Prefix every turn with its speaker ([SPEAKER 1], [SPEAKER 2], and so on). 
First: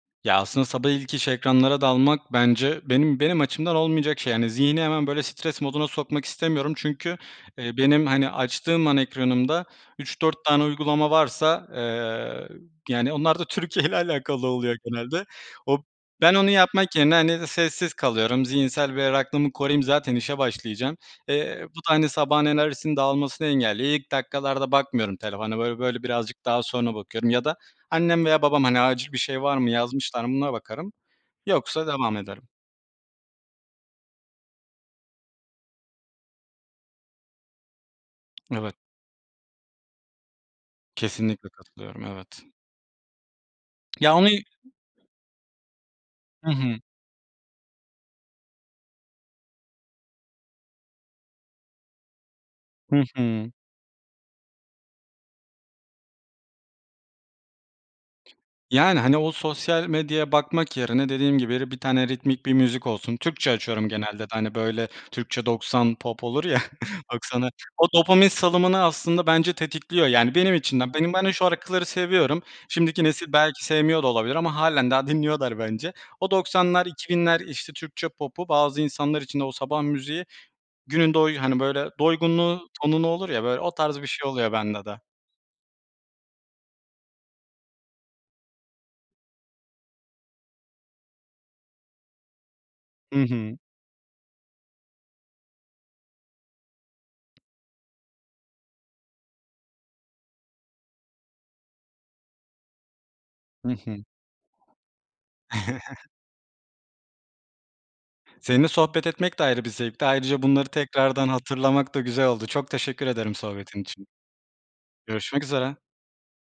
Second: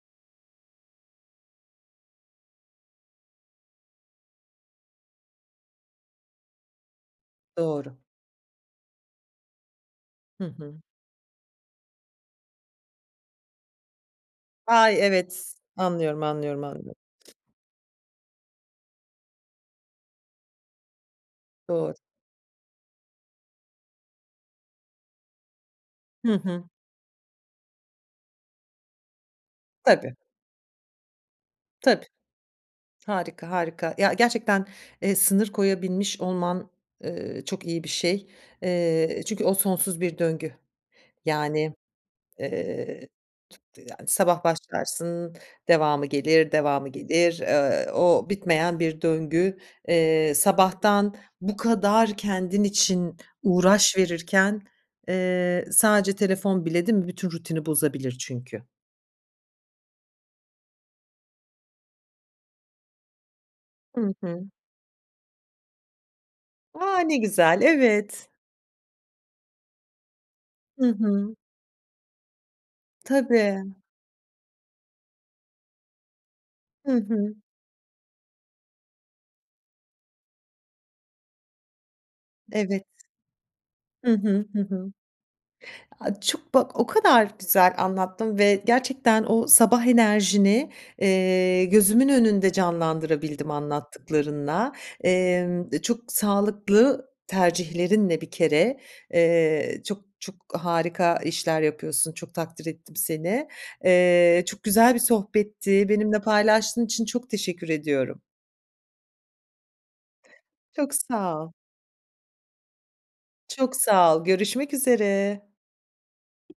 [SPEAKER 1] Ya, aslında sabah ilk iş ekranlara dalmak bence benim benim açımdan olmayacak şey. Zihni hemen böyle stres moduna sokmak istemiyorum. Çünkü, eee,
[SPEAKER 2] Doğru.
[SPEAKER 1] benim, hani, açtığım an ekranımda 3-4
[SPEAKER 2] Hı
[SPEAKER 1] tane
[SPEAKER 2] hı.
[SPEAKER 1] uygulama varsa, eee, yani onlar da Türkiye ile alakalı oluyor
[SPEAKER 2] Ay!
[SPEAKER 1] genelde.
[SPEAKER 2] Evet.
[SPEAKER 1] O
[SPEAKER 2] Anlıyorum,
[SPEAKER 1] ben onu
[SPEAKER 2] anlıyorum,
[SPEAKER 1] yapmak
[SPEAKER 2] anlıyorum.
[SPEAKER 1] yerine, hani, sessiz kalıyorum. Zihinsel berraklığımı koruyayım zaten işe başlayacağım. Eee, bu da,
[SPEAKER 2] Doğru.
[SPEAKER 1] hani, sabahın enerjisinin dağılmasını engelliyor. İlk dakikalarda bakmıyorum telefona. Böyle, böyle
[SPEAKER 2] Hı
[SPEAKER 1] birazcık daha
[SPEAKER 2] hı.
[SPEAKER 1] sonra bakıyorum ya da annem veya babam, hani, acil bir şey var mı
[SPEAKER 2] Tabii.
[SPEAKER 1] yazmışlar mı buna bakarım. Yoksa
[SPEAKER 2] Tabii.
[SPEAKER 1] devam ederim.
[SPEAKER 2] Harika, harika. Ya, gerçekten, eee, sınır koyabilmiş olman, ııı, çok iyi bir şey.
[SPEAKER 1] Evet.
[SPEAKER 2] Eee, çünkü o sonsuz bir döngü.
[SPEAKER 1] Kesinlikle
[SPEAKER 2] Yani,
[SPEAKER 1] katılıyorum, evet.
[SPEAKER 2] eee, t yani sabah
[SPEAKER 1] Yani
[SPEAKER 2] başlarsın devamı gelir,
[SPEAKER 1] Hı hı.
[SPEAKER 2] devamı gelir, eee, o bitmeyen bir döngü. Eee, sabahtan bu kadar kendin
[SPEAKER 1] Hı
[SPEAKER 2] için
[SPEAKER 1] hı.
[SPEAKER 2] uğraş verirken, eee, sadece telefon bile değil mi bütün rutini bozabilir çünkü.
[SPEAKER 1] Yani, hani, o sosyal medyaya bakmak yerine dediğim gibi bir tane ritmik bir müzik olsun, Türkçe açıyorum
[SPEAKER 2] Hı
[SPEAKER 1] genelde de,
[SPEAKER 2] hı.
[SPEAKER 1] hani, böyle Türkçe 90 pop olur ya
[SPEAKER 2] A! Ne
[SPEAKER 1] 90'a
[SPEAKER 2] güzel,
[SPEAKER 1] O dopamin
[SPEAKER 2] evet.
[SPEAKER 1] salımını aslında bence tetikliyor. Yani benim
[SPEAKER 2] Hı
[SPEAKER 1] içimden. Benim ben şu
[SPEAKER 2] hı.
[SPEAKER 1] şarkıları seviyorum. Şimdiki nesil belki
[SPEAKER 2] Tabii.
[SPEAKER 1] sevmiyor da olabilir ama hâlen daha dinliyorlar bence. O 90'lar
[SPEAKER 2] Hı
[SPEAKER 1] iki
[SPEAKER 2] hı.
[SPEAKER 1] binler işte Türkçe popu bazı insanlar için de o sabah müziği günün doy hani, böyle doygunluğu
[SPEAKER 2] Evet.
[SPEAKER 1] tonunu olur ya böyle o tarz bir
[SPEAKER 2] Hı
[SPEAKER 1] şey
[SPEAKER 2] hı.
[SPEAKER 1] oluyor
[SPEAKER 2] Hı
[SPEAKER 1] bende
[SPEAKER 2] hı.
[SPEAKER 1] de.
[SPEAKER 2] A, çok bak o kadar güzel anlattın ve gerçekten o sabah enerjini, eee, gözümün önünde
[SPEAKER 1] Hı
[SPEAKER 2] canlandırabildim
[SPEAKER 1] hı.
[SPEAKER 2] anlattıklarınla. Emm, e, çok sağlıklı tercihlerinle bir kere, eee, çok, çok harika işler yapıyorsun. Çok takdir ettim seni.
[SPEAKER 1] Hı hı.
[SPEAKER 2] Eee, çok güzel bir sohbetti. Benimle paylaştığın için çok teşekkür ediyorum.
[SPEAKER 1] Seninle sohbet etmek de ayrı bir zevkti. Ayrıca bunları
[SPEAKER 2] Çok
[SPEAKER 1] tekrardan
[SPEAKER 2] sağ ol.
[SPEAKER 1] hatırlamak da güzel oldu. Çok teşekkür ederim
[SPEAKER 2] Çok
[SPEAKER 1] sohbetin için.
[SPEAKER 2] sağ ol. Görüşmek üzere.
[SPEAKER 1] Görüşmek üzere.